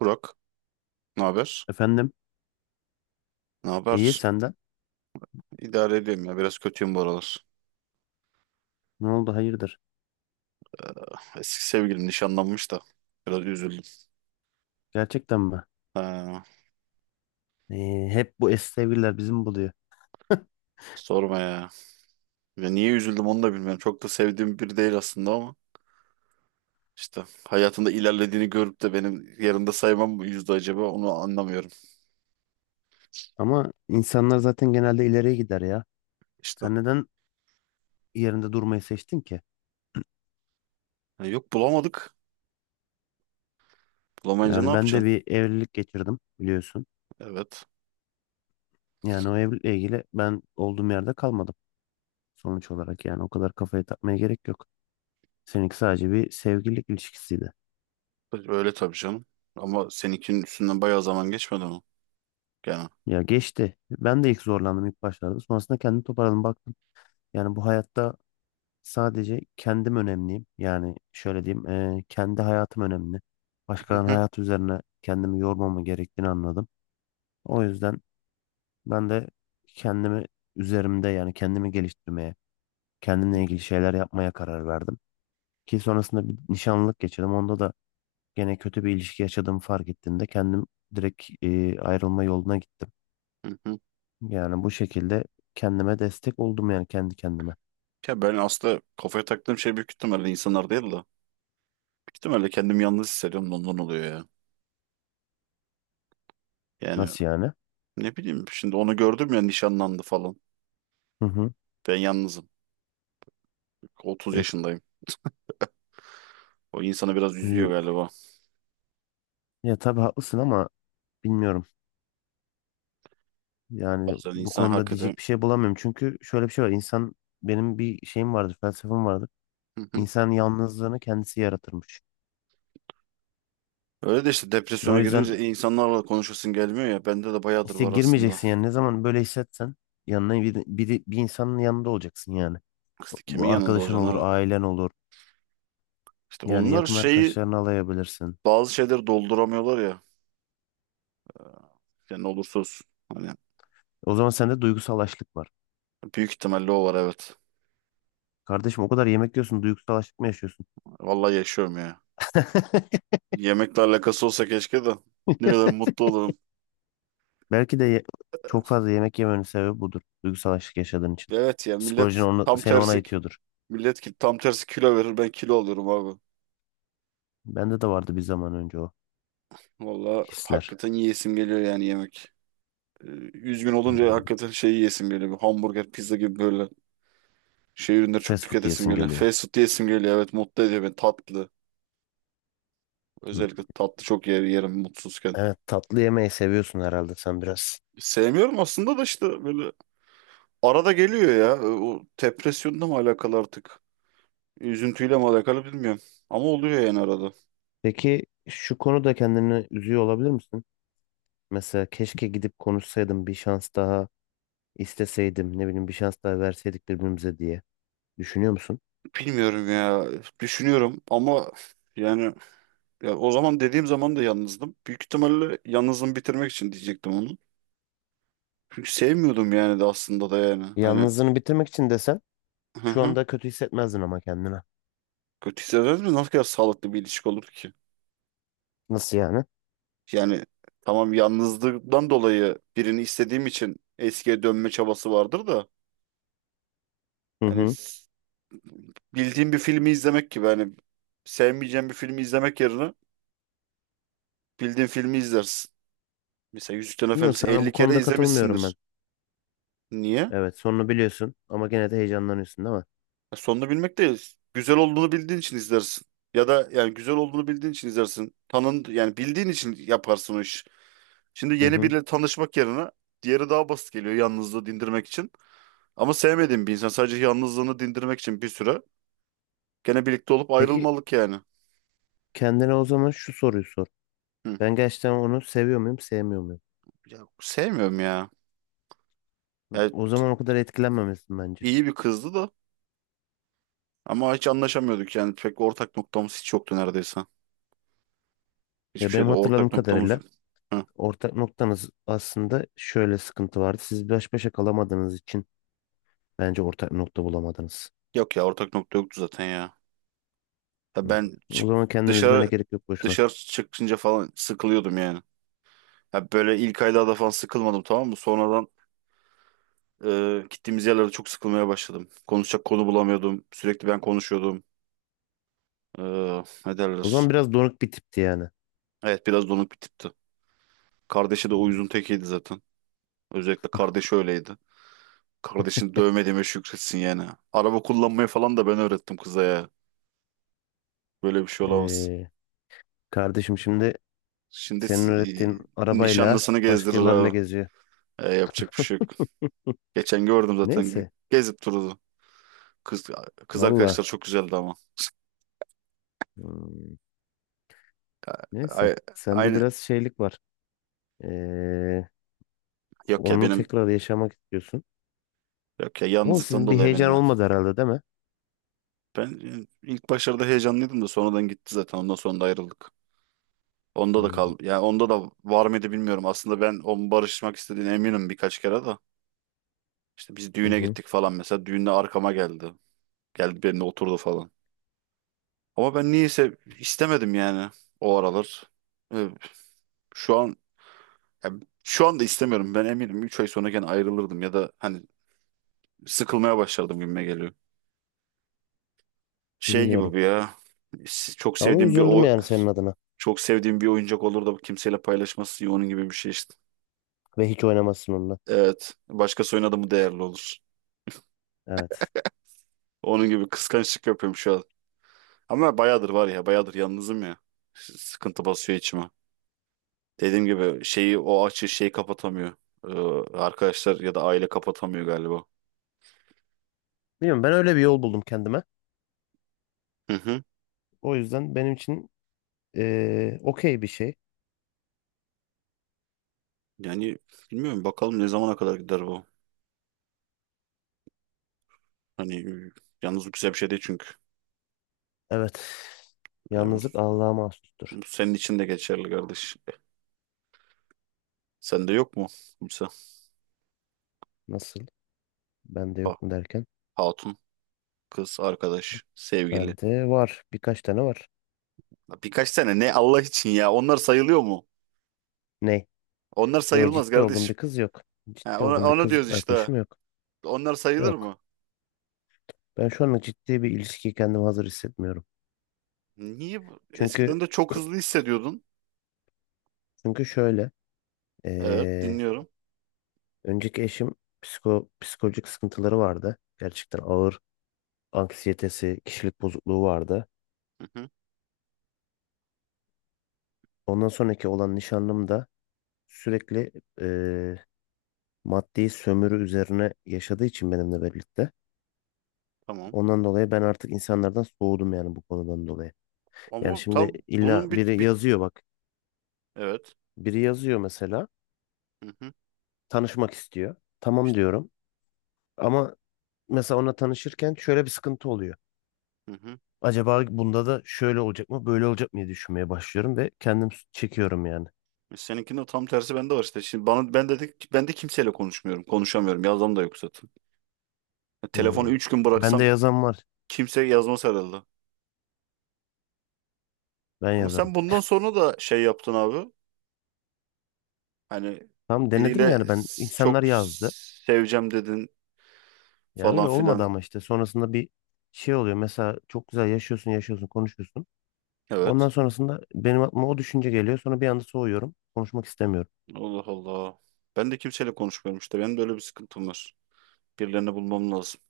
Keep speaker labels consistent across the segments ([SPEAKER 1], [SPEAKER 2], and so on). [SPEAKER 1] Burak, ne haber?
[SPEAKER 2] Efendim,
[SPEAKER 1] Ne
[SPEAKER 2] iyi
[SPEAKER 1] haber?
[SPEAKER 2] senden.
[SPEAKER 1] İdare ediyorum ya. Biraz kötüyüm bu aralar.
[SPEAKER 2] Ne oldu hayırdır?
[SPEAKER 1] Eski sevgilim nişanlanmış da. Biraz üzüldüm.
[SPEAKER 2] Gerçekten mi?
[SPEAKER 1] Ha,
[SPEAKER 2] Hep bu eski sevgililer bizim buluyor.
[SPEAKER 1] sorma ya. Ya niye üzüldüm onu da bilmiyorum. Çok da sevdiğim biri değil aslında ama. İşte hayatında ilerlediğini görüp de benim yanında saymam mı yüzde acaba onu anlamıyorum.
[SPEAKER 2] Ama insanlar zaten genelde ileriye gider ya.
[SPEAKER 1] İşte.
[SPEAKER 2] Sen neden yerinde durmayı seçtin ki?
[SPEAKER 1] Ha, yok bulamadık. Bulamayınca ne
[SPEAKER 2] Yani ben de
[SPEAKER 1] yapacaksın?
[SPEAKER 2] bir evlilik geçirdim biliyorsun.
[SPEAKER 1] Evet.
[SPEAKER 2] Yani o evlilikle ilgili ben olduğum yerde kalmadım sonuç olarak yani o kadar kafaya takmaya gerek yok. Seninki sadece bir sevgililik ilişkisiydi.
[SPEAKER 1] Öyle tabii canım. Ama seninkinin üstünden bayağı zaman geçmedi mi? Gene.
[SPEAKER 2] Ya geçti. Ben de ilk zorlandım ilk başlarda. Sonrasında kendimi toparladım baktım. Yani bu hayatta sadece kendim önemliyim. Yani şöyle diyeyim, kendi hayatım önemli.
[SPEAKER 1] Hı
[SPEAKER 2] Başkalarının
[SPEAKER 1] hı.
[SPEAKER 2] hayatı üzerine kendimi yormama gerektiğini anladım. O yüzden ben de kendimi üzerimde yani kendimi geliştirmeye, kendimle ilgili şeyler yapmaya karar verdim. Ki sonrasında bir nişanlılık geçirdim. Onda da gene kötü bir ilişki yaşadığımı fark ettiğimde kendim direkt ayrılma yoluna gittim.
[SPEAKER 1] Hı hı.
[SPEAKER 2] Yani bu şekilde kendime destek oldum yani kendi kendime.
[SPEAKER 1] Ya ben aslında kafaya taktığım şey büyük ihtimalle insanlar değil de. İhtimalle kendimi yalnız hissediyorum da ondan oluyor ya. Yani
[SPEAKER 2] Nasıl yani?
[SPEAKER 1] ne bileyim şimdi onu gördüm ya nişanlandı falan.
[SPEAKER 2] Hı hı.
[SPEAKER 1] Ben yalnızım. 30
[SPEAKER 2] E,
[SPEAKER 1] yaşındayım. O insanı biraz üzüyor
[SPEAKER 2] iyi.
[SPEAKER 1] galiba.
[SPEAKER 2] Ya tabii haklısın ama bilmiyorum. Yani
[SPEAKER 1] Bazen
[SPEAKER 2] bu
[SPEAKER 1] insan
[SPEAKER 2] konuda
[SPEAKER 1] hakikaten.
[SPEAKER 2] diyecek bir şey bulamıyorum. Çünkü şöyle bir şey var. İnsan benim bir şeyim vardır, felsefem vardır.
[SPEAKER 1] Hı hı.
[SPEAKER 2] İnsan yalnızlığını kendisi yaratırmış.
[SPEAKER 1] Öyle de işte
[SPEAKER 2] O
[SPEAKER 1] depresyona
[SPEAKER 2] yüzden
[SPEAKER 1] girince insanlarla konuşasın gelmiyor ya. Bende de bayağıdır
[SPEAKER 2] işte
[SPEAKER 1] var aslında.
[SPEAKER 2] girmeyeceksin yani. Ne zaman böyle hissetsen yanına bir insanın yanında olacaksın yani.
[SPEAKER 1] İşte
[SPEAKER 2] Bu
[SPEAKER 1] kimin yanında
[SPEAKER 2] arkadaşın
[SPEAKER 1] olacaksın
[SPEAKER 2] olur,
[SPEAKER 1] abi?
[SPEAKER 2] ailen olur.
[SPEAKER 1] İşte
[SPEAKER 2] Yani
[SPEAKER 1] onlar
[SPEAKER 2] yakın
[SPEAKER 1] şeyi
[SPEAKER 2] arkadaşlarını alayabilirsin.
[SPEAKER 1] bazı şeyleri dolduramıyorlar ya. Yani ne olursa olsun. Hani
[SPEAKER 2] O zaman sende duygusal açlık var.
[SPEAKER 1] büyük ihtimalle o var evet.
[SPEAKER 2] Kardeşim o kadar yemek yiyorsun, duygusal açlık mı yaşıyorsun?
[SPEAKER 1] Vallahi yaşıyorum ya. Yemekle alakası olsa keşke de ne kadar mutlu olurum.
[SPEAKER 2] Belki de ye- Çok fazla yemek yemenin sebebi budur. Duygusal açlık yaşadığın için.
[SPEAKER 1] Evet ya,
[SPEAKER 2] Psikolojin onu, seni ona itiyordur.
[SPEAKER 1] millet ki tam tersi kilo verir, ben kilo alıyorum abi.
[SPEAKER 2] Bende de vardı bir zaman önce o
[SPEAKER 1] Valla
[SPEAKER 2] hisler.
[SPEAKER 1] hakikaten yiyesim geliyor yani yemek. Ee, Üzgün olunca
[SPEAKER 2] Hmm.
[SPEAKER 1] hakikaten şey yiyesim geliyor. Bir hamburger, pizza gibi böyle şey ürünleri çok
[SPEAKER 2] Fast food
[SPEAKER 1] tüketesim
[SPEAKER 2] diyesin
[SPEAKER 1] geliyor.
[SPEAKER 2] geliyor.
[SPEAKER 1] Fast food yiyesim geliyor. Evet, mutlu ediyor beni tatlı.
[SPEAKER 2] Hmm.
[SPEAKER 1] Özellikle tatlı çok yerim mutsuzken.
[SPEAKER 2] Evet tatlı yemeyi seviyorsun herhalde sen biraz.
[SPEAKER 1] Sevmiyorum aslında da işte böyle arada geliyor ya. O depresyonla mı alakalı artık? Üzüntüyle mi alakalı bilmiyorum. Ama oluyor yani arada.
[SPEAKER 2] Peki şu konuda kendini üzüyor olabilir misin? Mesela keşke gidip konuşsaydım bir şans daha isteseydim ne bileyim bir şans daha verseydik birbirimize diye düşünüyor musun?
[SPEAKER 1] Bilmiyorum ya. Düşünüyorum ama yani. Ya o zaman dediğim zaman da yalnızdım. Büyük ihtimalle yalnızım bitirmek için diyecektim onu. Çünkü sevmiyordum yani de aslında da yani. Hani
[SPEAKER 2] Yalnızlığını bitirmek için desen
[SPEAKER 1] hı
[SPEAKER 2] şu
[SPEAKER 1] hı.
[SPEAKER 2] anda kötü hissetmezdin ama kendine.
[SPEAKER 1] Kötü hissederdim de nasıl kadar sağlıklı bir ilişki olur ki?
[SPEAKER 2] Nasıl yani?
[SPEAKER 1] Yani tamam, yalnızlıktan dolayı birini istediğim için eskiye dönme çabası vardır da
[SPEAKER 2] Hı
[SPEAKER 1] hani
[SPEAKER 2] hı.
[SPEAKER 1] bildiğim bir filmi izlemek gibi, hani sevmeyeceğim bir filmi izlemek yerine bildiğin filmi izlersin. Mesela Yüzüklerin
[SPEAKER 2] Bilmiyorum
[SPEAKER 1] Efendisi
[SPEAKER 2] sana
[SPEAKER 1] 50
[SPEAKER 2] bu
[SPEAKER 1] kere
[SPEAKER 2] konuda katılmıyorum ben.
[SPEAKER 1] izlemişsindir. Niye?
[SPEAKER 2] Evet sonunu biliyorsun ama gene de heyecanlanıyorsun değil mi?
[SPEAKER 1] Ya, sonunu bilmek değil. Güzel olduğunu bildiğin için izlersin. Ya da yani güzel olduğunu bildiğin için izlersin. Tanın yani bildiğin için yaparsın o iş. Şimdi
[SPEAKER 2] Hı
[SPEAKER 1] yeni
[SPEAKER 2] hı.
[SPEAKER 1] biriyle tanışmak yerine diğeri daha basit geliyor yalnızlığı dindirmek için. Ama sevmediğim bir insan sadece yalnızlığını dindirmek için bir süre gene birlikte olup
[SPEAKER 2] Peki
[SPEAKER 1] ayrılmalık yani.
[SPEAKER 2] kendine o zaman şu soruyu sor.
[SPEAKER 1] Hı.
[SPEAKER 2] Ben gerçekten onu seviyor muyum, sevmiyor muyum?
[SPEAKER 1] Ya, sevmiyorum ya. Yani
[SPEAKER 2] O zaman o kadar etkilenmemesin bence.
[SPEAKER 1] iyi bir kızdı da ama hiç anlaşamıyorduk yani, pek ortak noktamız hiç yoktu neredeyse. Hiçbir
[SPEAKER 2] Ya benim
[SPEAKER 1] şeyde
[SPEAKER 2] hatırladığım
[SPEAKER 1] ortak noktamız
[SPEAKER 2] kadarıyla
[SPEAKER 1] yok. Hı.
[SPEAKER 2] ortak noktanız aslında şöyle sıkıntı vardı. Siz baş başa kalamadığınız için bence ortak nokta bulamadınız.
[SPEAKER 1] Yok ya, ortak nokta yoktu zaten ya. Ya
[SPEAKER 2] Hmm.
[SPEAKER 1] ben
[SPEAKER 2] O
[SPEAKER 1] çık
[SPEAKER 2] zaman kendini üzmene
[SPEAKER 1] dışarı
[SPEAKER 2] gerek yok boşuna.
[SPEAKER 1] dışarı çıkınca falan sıkılıyordum yani. Ya böyle ilk aylarda falan sıkılmadım, tamam mı? Sonradan gittiğimiz yerlerde çok sıkılmaya başladım. Konuşacak konu bulamıyordum. Sürekli ben konuşuyordum. E, Ne
[SPEAKER 2] O
[SPEAKER 1] derler?
[SPEAKER 2] zaman biraz donuk bir tipti yani.
[SPEAKER 1] Evet, biraz donuk bir tipti. Kardeşi de
[SPEAKER 2] Hmm.
[SPEAKER 1] uyuzun tekiydi zaten. Özellikle kardeşi öyleydi. Kardeşini dövmediğime şükretsin yani. Araba kullanmayı falan da ben öğrettim kıza ya. Böyle bir şey olamaz.
[SPEAKER 2] Ee, kardeşim şimdi
[SPEAKER 1] Şimdi
[SPEAKER 2] senin öğrettiğin arabayla
[SPEAKER 1] nişanlısını gezdirir
[SPEAKER 2] başkalarıyla
[SPEAKER 1] abi.
[SPEAKER 2] geziyor.
[SPEAKER 1] Yapacak bir şey yok. Geçen gördüm zaten.
[SPEAKER 2] Neyse.
[SPEAKER 1] Gezip durdu. Kız, kız arkadaşlar
[SPEAKER 2] Valla.
[SPEAKER 1] çok güzeldi ama.
[SPEAKER 2] Hmm. Neyse.
[SPEAKER 1] Ay-
[SPEAKER 2] Sende
[SPEAKER 1] Aynı.
[SPEAKER 2] biraz şeylik var. Ee,
[SPEAKER 1] Yok ya
[SPEAKER 2] Onu
[SPEAKER 1] benim.
[SPEAKER 2] tekrar yaşamak istiyorsun.
[SPEAKER 1] Yok ya,
[SPEAKER 2] Ama
[SPEAKER 1] yalnızlıktan
[SPEAKER 2] sizin bir
[SPEAKER 1] dolayı benim
[SPEAKER 2] heyecan
[SPEAKER 1] ya.
[SPEAKER 2] olmadı herhalde değil mi?
[SPEAKER 1] Ben ilk başlarda heyecanlıydım da sonradan gitti zaten. Ondan sonra da ayrıldık. Onda da
[SPEAKER 2] Anladım.
[SPEAKER 1] kal. Yani onda da var mıydı bilmiyorum. Aslında ben onun barışmak istediğine eminim birkaç kere de. İşte biz
[SPEAKER 2] Hı
[SPEAKER 1] düğüne
[SPEAKER 2] hı.
[SPEAKER 1] gittik falan mesela. Düğünde arkama geldi. Geldi benimle oturdu falan. Ama ben niyeyse istemedim yani o aralar. Ee, Şu an Ya şu anda istemiyorum. Ben eminim 3 ay sonra gene ayrılırdım ya da hani sıkılmaya başlardım gibime geliyor. Şey gibi
[SPEAKER 2] Bilmiyorum.
[SPEAKER 1] bu ya. Çok
[SPEAKER 2] Ama
[SPEAKER 1] sevdiğim bir
[SPEAKER 2] üzüldüm
[SPEAKER 1] o
[SPEAKER 2] yani senin adına.
[SPEAKER 1] çok sevdiğim bir oyuncak olur da kimseyle paylaşması iyi, onun gibi bir şey işte.
[SPEAKER 2] Ve hiç oynamazsın onunla.
[SPEAKER 1] Evet. Başkası oynadı mı değerli olur.
[SPEAKER 2] Evet.
[SPEAKER 1] Onun gibi kıskançlık yapıyorum şu an. Ama bayağıdır var ya, bayağıdır yalnızım ya. Sıkıntı basıyor içime. Dediğim gibi şeyi o açı şeyi kapatamıyor. Arkadaşlar ya da aile kapatamıyor galiba.
[SPEAKER 2] Bilmiyorum ben öyle bir yol buldum kendime.
[SPEAKER 1] Hı hı.
[SPEAKER 2] O yüzden benim için okey bir şey.
[SPEAKER 1] Yani bilmiyorum bakalım ne zamana kadar gider bu. Hani yalnız bu güzel bir şey değil çünkü.
[SPEAKER 2] Evet.
[SPEAKER 1] Yani
[SPEAKER 2] Yalnızlık Allah'a mahsustur.
[SPEAKER 1] bu senin için de geçerli kardeş. Sende yok mu kimse?
[SPEAKER 2] Nasıl? Bende
[SPEAKER 1] Ha-
[SPEAKER 2] yok mu derken?
[SPEAKER 1] hatun, kız, arkadaş, sevgili.
[SPEAKER 2] Bende var. Birkaç tane var.
[SPEAKER 1] Ya birkaç tane ne Allah için ya. Onlar sayılıyor mu?
[SPEAKER 2] Ne?
[SPEAKER 1] Onlar
[SPEAKER 2] Yok
[SPEAKER 1] sayılmaz
[SPEAKER 2] ciddi olduğum bir
[SPEAKER 1] kardeşim.
[SPEAKER 2] kız yok.
[SPEAKER 1] Ha,
[SPEAKER 2] Ciddi
[SPEAKER 1] onu,
[SPEAKER 2] olduğum bir
[SPEAKER 1] onu diyoruz
[SPEAKER 2] kız
[SPEAKER 1] işte.
[SPEAKER 2] arkadaşım yok.
[SPEAKER 1] Onlar sayılır
[SPEAKER 2] Yok.
[SPEAKER 1] mı?
[SPEAKER 2] Ben şu anda ciddi bir ilişkiye kendimi hazır hissetmiyorum.
[SPEAKER 1] Niye?
[SPEAKER 2] Çünkü
[SPEAKER 1] Eskiden de çok hızlı hissediyordun.
[SPEAKER 2] çünkü şöyle.
[SPEAKER 1] Evet,
[SPEAKER 2] Ee,
[SPEAKER 1] dinliyorum.
[SPEAKER 2] önceki eşim psikolojik sıkıntıları vardı. Gerçekten ağır anksiyetesi, kişilik bozukluğu vardı.
[SPEAKER 1] Hı hı,
[SPEAKER 2] Ondan sonraki olan nişanlım da sürekli ee, maddi sömürü üzerine yaşadığı için benimle birlikte.
[SPEAKER 1] tamam.
[SPEAKER 2] Ondan dolayı ben artık insanlardan soğudum yani bu konudan dolayı. Yani
[SPEAKER 1] Ama
[SPEAKER 2] şimdi
[SPEAKER 1] tam
[SPEAKER 2] illa
[SPEAKER 1] bunun bit
[SPEAKER 2] biri
[SPEAKER 1] bit.
[SPEAKER 2] yazıyor bak.
[SPEAKER 1] Evet.
[SPEAKER 2] Biri yazıyor mesela
[SPEAKER 1] Hı hı,
[SPEAKER 2] tanışmak istiyor. Tamam
[SPEAKER 1] işte.
[SPEAKER 2] diyorum. Ama mesela ona tanışırken şöyle bir sıkıntı oluyor.
[SPEAKER 1] Hı hı.
[SPEAKER 2] Acaba bunda da şöyle olacak mı, böyle olacak mı diye düşünmeye başlıyorum ve kendim çekiyorum yani.
[SPEAKER 1] Seninkinde tam tersi bende var işte. Şimdi bana ben dedik, ben de kimseyle konuşmuyorum. Konuşamıyorum. Yazmam da yok zaten. Ya telefonu
[SPEAKER 2] Hmm.
[SPEAKER 1] 3 gün
[SPEAKER 2] Ben
[SPEAKER 1] bıraksam
[SPEAKER 2] de yazan var.
[SPEAKER 1] kimse yazmaz herhalde.
[SPEAKER 2] Ben
[SPEAKER 1] Ama sen
[SPEAKER 2] yazarım.
[SPEAKER 1] bundan sonra da şey yaptın abi. Hani
[SPEAKER 2] Tam denedim
[SPEAKER 1] biriyle
[SPEAKER 2] yani ben insanlar
[SPEAKER 1] çok
[SPEAKER 2] yazdı.
[SPEAKER 1] seveceğim dedin
[SPEAKER 2] Ya
[SPEAKER 1] falan
[SPEAKER 2] öyle olmadı
[SPEAKER 1] filan.
[SPEAKER 2] ama işte sonrasında bir şey oluyor. Mesela çok güzel yaşıyorsun, yaşıyorsun, konuşuyorsun.
[SPEAKER 1] Evet.
[SPEAKER 2] Ondan sonrasında benim aklıma o düşünce geliyor. Sonra bir anda soğuyorum. Konuşmak istemiyorum.
[SPEAKER 1] Allah Allah. Ben de kimseyle konuşmuyorum işte. Benim de öyle bir sıkıntım var. Birilerini bulmam lazım.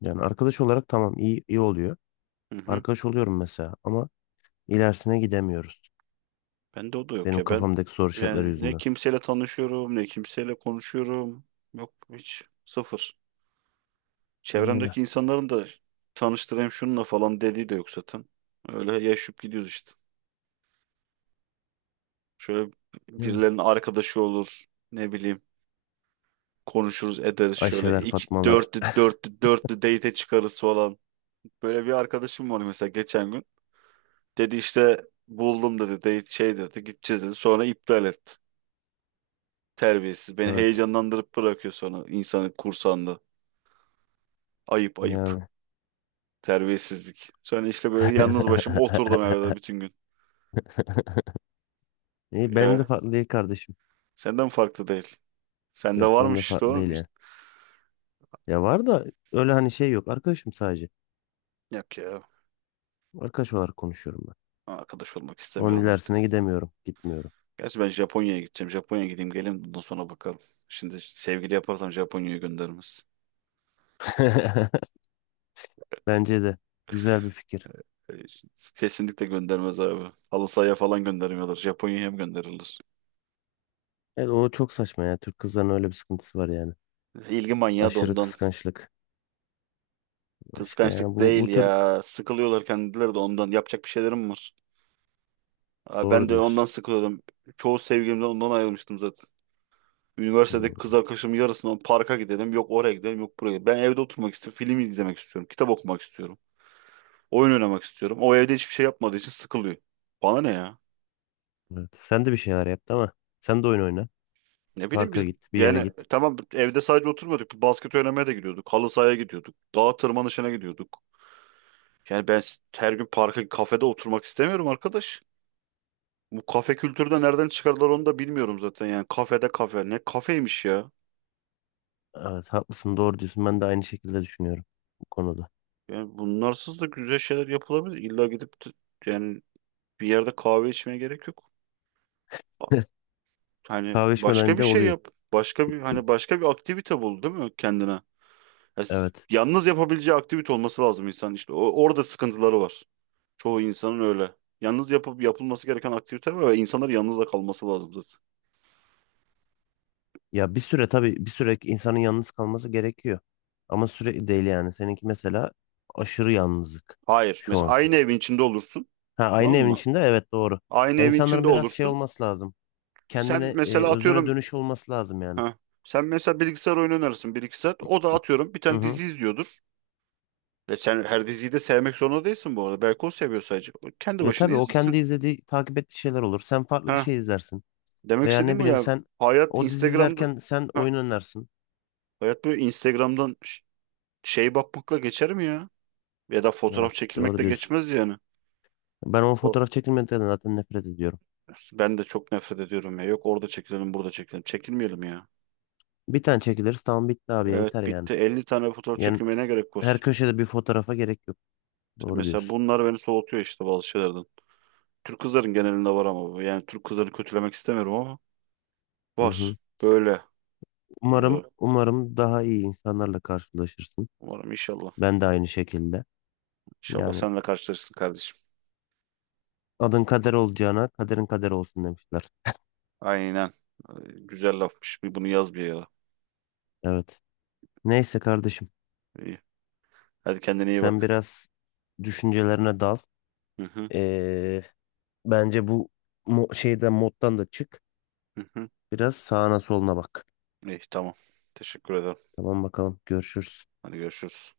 [SPEAKER 2] Yani arkadaş olarak tamam iyi iyi oluyor.
[SPEAKER 1] Hı hı.
[SPEAKER 2] Arkadaş oluyorum mesela ama ilerisine gidemiyoruz.
[SPEAKER 1] Bende o da yok
[SPEAKER 2] Benim
[SPEAKER 1] ya. Ben
[SPEAKER 2] kafamdaki soru işaretleri
[SPEAKER 1] yani ne
[SPEAKER 2] yüzünden.
[SPEAKER 1] kimseyle tanışıyorum ne kimseyle konuşuyorum. Yok hiç. Sıfır.
[SPEAKER 2] Öyle.
[SPEAKER 1] Çevremdeki insanların da tanıştırayım şununla falan dediği de yok zaten. Öyle yaşayıp gidiyoruz işte. Şöyle
[SPEAKER 2] Değil mi?
[SPEAKER 1] birilerinin arkadaşı olur. Ne bileyim, konuşuruz ederiz şöyle.
[SPEAKER 2] Ayşeler,
[SPEAKER 1] İki,
[SPEAKER 2] Fatmalar.
[SPEAKER 1] dörtlü dörtlü dörtlü date çıkarız falan. Böyle bir arkadaşım var mesela geçen gün. Dedi işte buldum, dedi date şey, dedi gideceğiz, dedi. Sonra iptal etti. Terbiyesiz. Beni
[SPEAKER 2] Evet.
[SPEAKER 1] heyecanlandırıp bırakıyor sonra insanı kursağında. Ayıp ayıp.
[SPEAKER 2] Yani.
[SPEAKER 1] Terbiyesizlik. Sonra işte böyle yalnız başım oturdum evde bütün gün.
[SPEAKER 2] İyi, benim de
[SPEAKER 1] Ya.
[SPEAKER 2] farklı değil kardeşim.
[SPEAKER 1] Senden farklı değil. Sende
[SPEAKER 2] Yok benim de
[SPEAKER 1] varmış işte
[SPEAKER 2] farklı
[SPEAKER 1] o.
[SPEAKER 2] değil yani. Ya var da öyle hani şey yok. Arkadaşım sadece.
[SPEAKER 1] Yok ya.
[SPEAKER 2] Arkadaş olarak konuşuyorum ben.
[SPEAKER 1] Arkadaş olmak
[SPEAKER 2] Onun
[SPEAKER 1] istemiyorum artık.
[SPEAKER 2] ilerisine gidemiyorum. Gitmiyorum.
[SPEAKER 1] Gerçi ben Japonya'ya gideceğim. Japonya'ya gideyim geleyim. Bundan sonra bakalım. Şimdi sevgili yaparsam Japonya'ya göndermez.
[SPEAKER 2] Bence de. Güzel bir fikir.
[SPEAKER 1] Ee, Kesinlikle göndermez abi. Halı sahaya falan göndermiyorlar, Japonya'ya hem gönderirler.
[SPEAKER 2] Evet, o çok saçma ya. Türk kızların öyle bir sıkıntısı var yani.
[SPEAKER 1] İlgi manyağı da
[SPEAKER 2] Aşırı
[SPEAKER 1] ondan.
[SPEAKER 2] kıskançlık. İşte yani
[SPEAKER 1] Kıskançlık
[SPEAKER 2] bu
[SPEAKER 1] değil
[SPEAKER 2] bu tür
[SPEAKER 1] ya. Sıkılıyorlar kendileri de ondan. Yapacak bir şeylerim var. Abi ben
[SPEAKER 2] doğru
[SPEAKER 1] de ondan
[SPEAKER 2] diyorsun.
[SPEAKER 1] sıkılıyordum. Çoğu sevgilimden ondan ayrılmıştım zaten. Üniversitedeki kız
[SPEAKER 2] Hmm,
[SPEAKER 1] arkadaşımın yarısından parka gidelim. Yok oraya gidelim, yok buraya gidelim. Ben evde oturmak istiyorum, film izlemek istiyorum, kitap okumak istiyorum, oyun oynamak istiyorum. O evde hiçbir şey yapmadığı için sıkılıyor. Bana ne ya?
[SPEAKER 2] evet. Sen de bir şeyler yap ama sen de oyun oyna.
[SPEAKER 1] Ne bileyim, biz
[SPEAKER 2] Parka git, bir yere
[SPEAKER 1] yani
[SPEAKER 2] git.
[SPEAKER 1] tamam evde sadece oturmuyorduk. Basket oynamaya da gidiyorduk. Halı sahaya gidiyorduk. Dağ tırmanışına gidiyorduk. Yani ben her gün parka, kafede oturmak istemiyorum arkadaş. Bu kafe kültürü de nereden çıkardılar onu da bilmiyorum zaten. Yani kafede kafe. Ne kafeymiş ya?
[SPEAKER 2] Evet, haklısın, doğru diyorsun. Ben de aynı şekilde düşünüyorum bu konuda.
[SPEAKER 1] Yani bunlarsız da güzel şeyler yapılabilir. İlla gidip yani bir yerde kahve içmeye gerek yok. Hani
[SPEAKER 2] Kahve
[SPEAKER 1] başka
[SPEAKER 2] içmeden
[SPEAKER 1] bir
[SPEAKER 2] de
[SPEAKER 1] şey
[SPEAKER 2] oluyor.
[SPEAKER 1] yap. Başka bir aktivite bul değil mi kendine? Ya
[SPEAKER 2] Evet.
[SPEAKER 1] yalnız yapabileceği aktivite olması lazım insan işte. Orada sıkıntıları var. Çoğu insanın öyle. Yalnız yapıp yapılması gereken aktivite var ve insanların yalnız da kalması lazım zaten.
[SPEAKER 2] Ya bir süre tabii bir süre insanın yalnız kalması gerekiyor. Ama sürekli değil yani. Seninki mesela aşırı yalnızlık
[SPEAKER 1] Hayır.
[SPEAKER 2] şu
[SPEAKER 1] Mesela
[SPEAKER 2] anki.
[SPEAKER 1] aynı evin içinde olursun.
[SPEAKER 2] Ha aynı
[SPEAKER 1] Tamam
[SPEAKER 2] evin
[SPEAKER 1] mı?
[SPEAKER 2] içinde evet doğru.
[SPEAKER 1] Aynı
[SPEAKER 2] Ya
[SPEAKER 1] evin
[SPEAKER 2] insanların
[SPEAKER 1] içinde
[SPEAKER 2] biraz şey
[SPEAKER 1] olursun.
[SPEAKER 2] olması lazım.
[SPEAKER 1] Sen
[SPEAKER 2] Kendine
[SPEAKER 1] mesela
[SPEAKER 2] özüne
[SPEAKER 1] atıyorum.
[SPEAKER 2] dönüş olması lazım yani.
[SPEAKER 1] Heh. Sen mesela bilgisayar oyunu oynarsın bir iki saat. O da atıyorum bir
[SPEAKER 2] Hı
[SPEAKER 1] tane
[SPEAKER 2] hı.
[SPEAKER 1] dizi izliyordur. Ve sen her diziyi de sevmek zorunda değilsin bu arada. Belki o seviyor sadece. Kendi
[SPEAKER 2] Ya
[SPEAKER 1] başına
[SPEAKER 2] tabii o kendi
[SPEAKER 1] izlesin.
[SPEAKER 2] izlediği, takip ettiği şeyler olur. Sen farklı bir
[SPEAKER 1] Ha,
[SPEAKER 2] şey izlersin.
[SPEAKER 1] demek
[SPEAKER 2] Veya ne
[SPEAKER 1] istediğim bu
[SPEAKER 2] bileyim
[SPEAKER 1] ya.
[SPEAKER 2] sen
[SPEAKER 1] Hayat
[SPEAKER 2] o dizi
[SPEAKER 1] Instagram'da
[SPEAKER 2] izlerken sen
[SPEAKER 1] ha,
[SPEAKER 2] oyun oynarsın.
[SPEAKER 1] hayat böyle Instagram'dan şey bakmakla geçer mi ya? Ya da fotoğraf
[SPEAKER 2] Evet doğru
[SPEAKER 1] çekilmekle
[SPEAKER 2] diyorsun.
[SPEAKER 1] geçmez yani.
[SPEAKER 2] Ben o
[SPEAKER 1] O-
[SPEAKER 2] fotoğraf çekilmeden zaten nefret ediyorum.
[SPEAKER 1] Ben de çok nefret ediyorum ya. Yok orada çekilelim, burada çekilelim. Çekilmeyelim ya.
[SPEAKER 2] Bir tane çekiliriz tamam bitti abi ya, yeter
[SPEAKER 1] Evet,
[SPEAKER 2] yani.
[SPEAKER 1] bitti. 50 tane fotoğraf
[SPEAKER 2] Yani
[SPEAKER 1] çekilmeye ne gerek
[SPEAKER 2] her
[SPEAKER 1] var?
[SPEAKER 2] köşede bir fotoğrafa gerek yok.
[SPEAKER 1] İşte
[SPEAKER 2] Doğru
[SPEAKER 1] mesela
[SPEAKER 2] diyorsun.
[SPEAKER 1] bunlar beni soğutuyor işte bazı şeylerden. Türk kızların genelinde var ama bu. Yani Türk kızlarını kötülemek istemiyorum ama
[SPEAKER 2] Hı
[SPEAKER 1] var.
[SPEAKER 2] hı.
[SPEAKER 1] Böyle.
[SPEAKER 2] Umarım,
[SPEAKER 1] Ee,
[SPEAKER 2] umarım daha iyi insanlarla karşılaşırsın.
[SPEAKER 1] Umarım inşallah.
[SPEAKER 2] Ben de aynı şekilde.
[SPEAKER 1] İnşallah
[SPEAKER 2] Yani
[SPEAKER 1] sen de karşılaşırsın kardeşim.
[SPEAKER 2] adın kader olacağına kaderin kader olsun demişler.
[SPEAKER 1] Aynen. Ee, Güzel lafmış. Bir bunu yaz bir yere.
[SPEAKER 2] Evet. Neyse kardeşim.
[SPEAKER 1] İyi. Hadi kendine iyi
[SPEAKER 2] Sen
[SPEAKER 1] bak.
[SPEAKER 2] biraz düşüncelerine dal.
[SPEAKER 1] Hı hı.
[SPEAKER 2] Ee, bence bu şeyden moddan da çık.
[SPEAKER 1] Hı hı.
[SPEAKER 2] Biraz sağına soluna bak.
[SPEAKER 1] İyi tamam. Teşekkür ederim.
[SPEAKER 2] Tamam bakalım. Görüşürüz.
[SPEAKER 1] Hadi görüşürüz.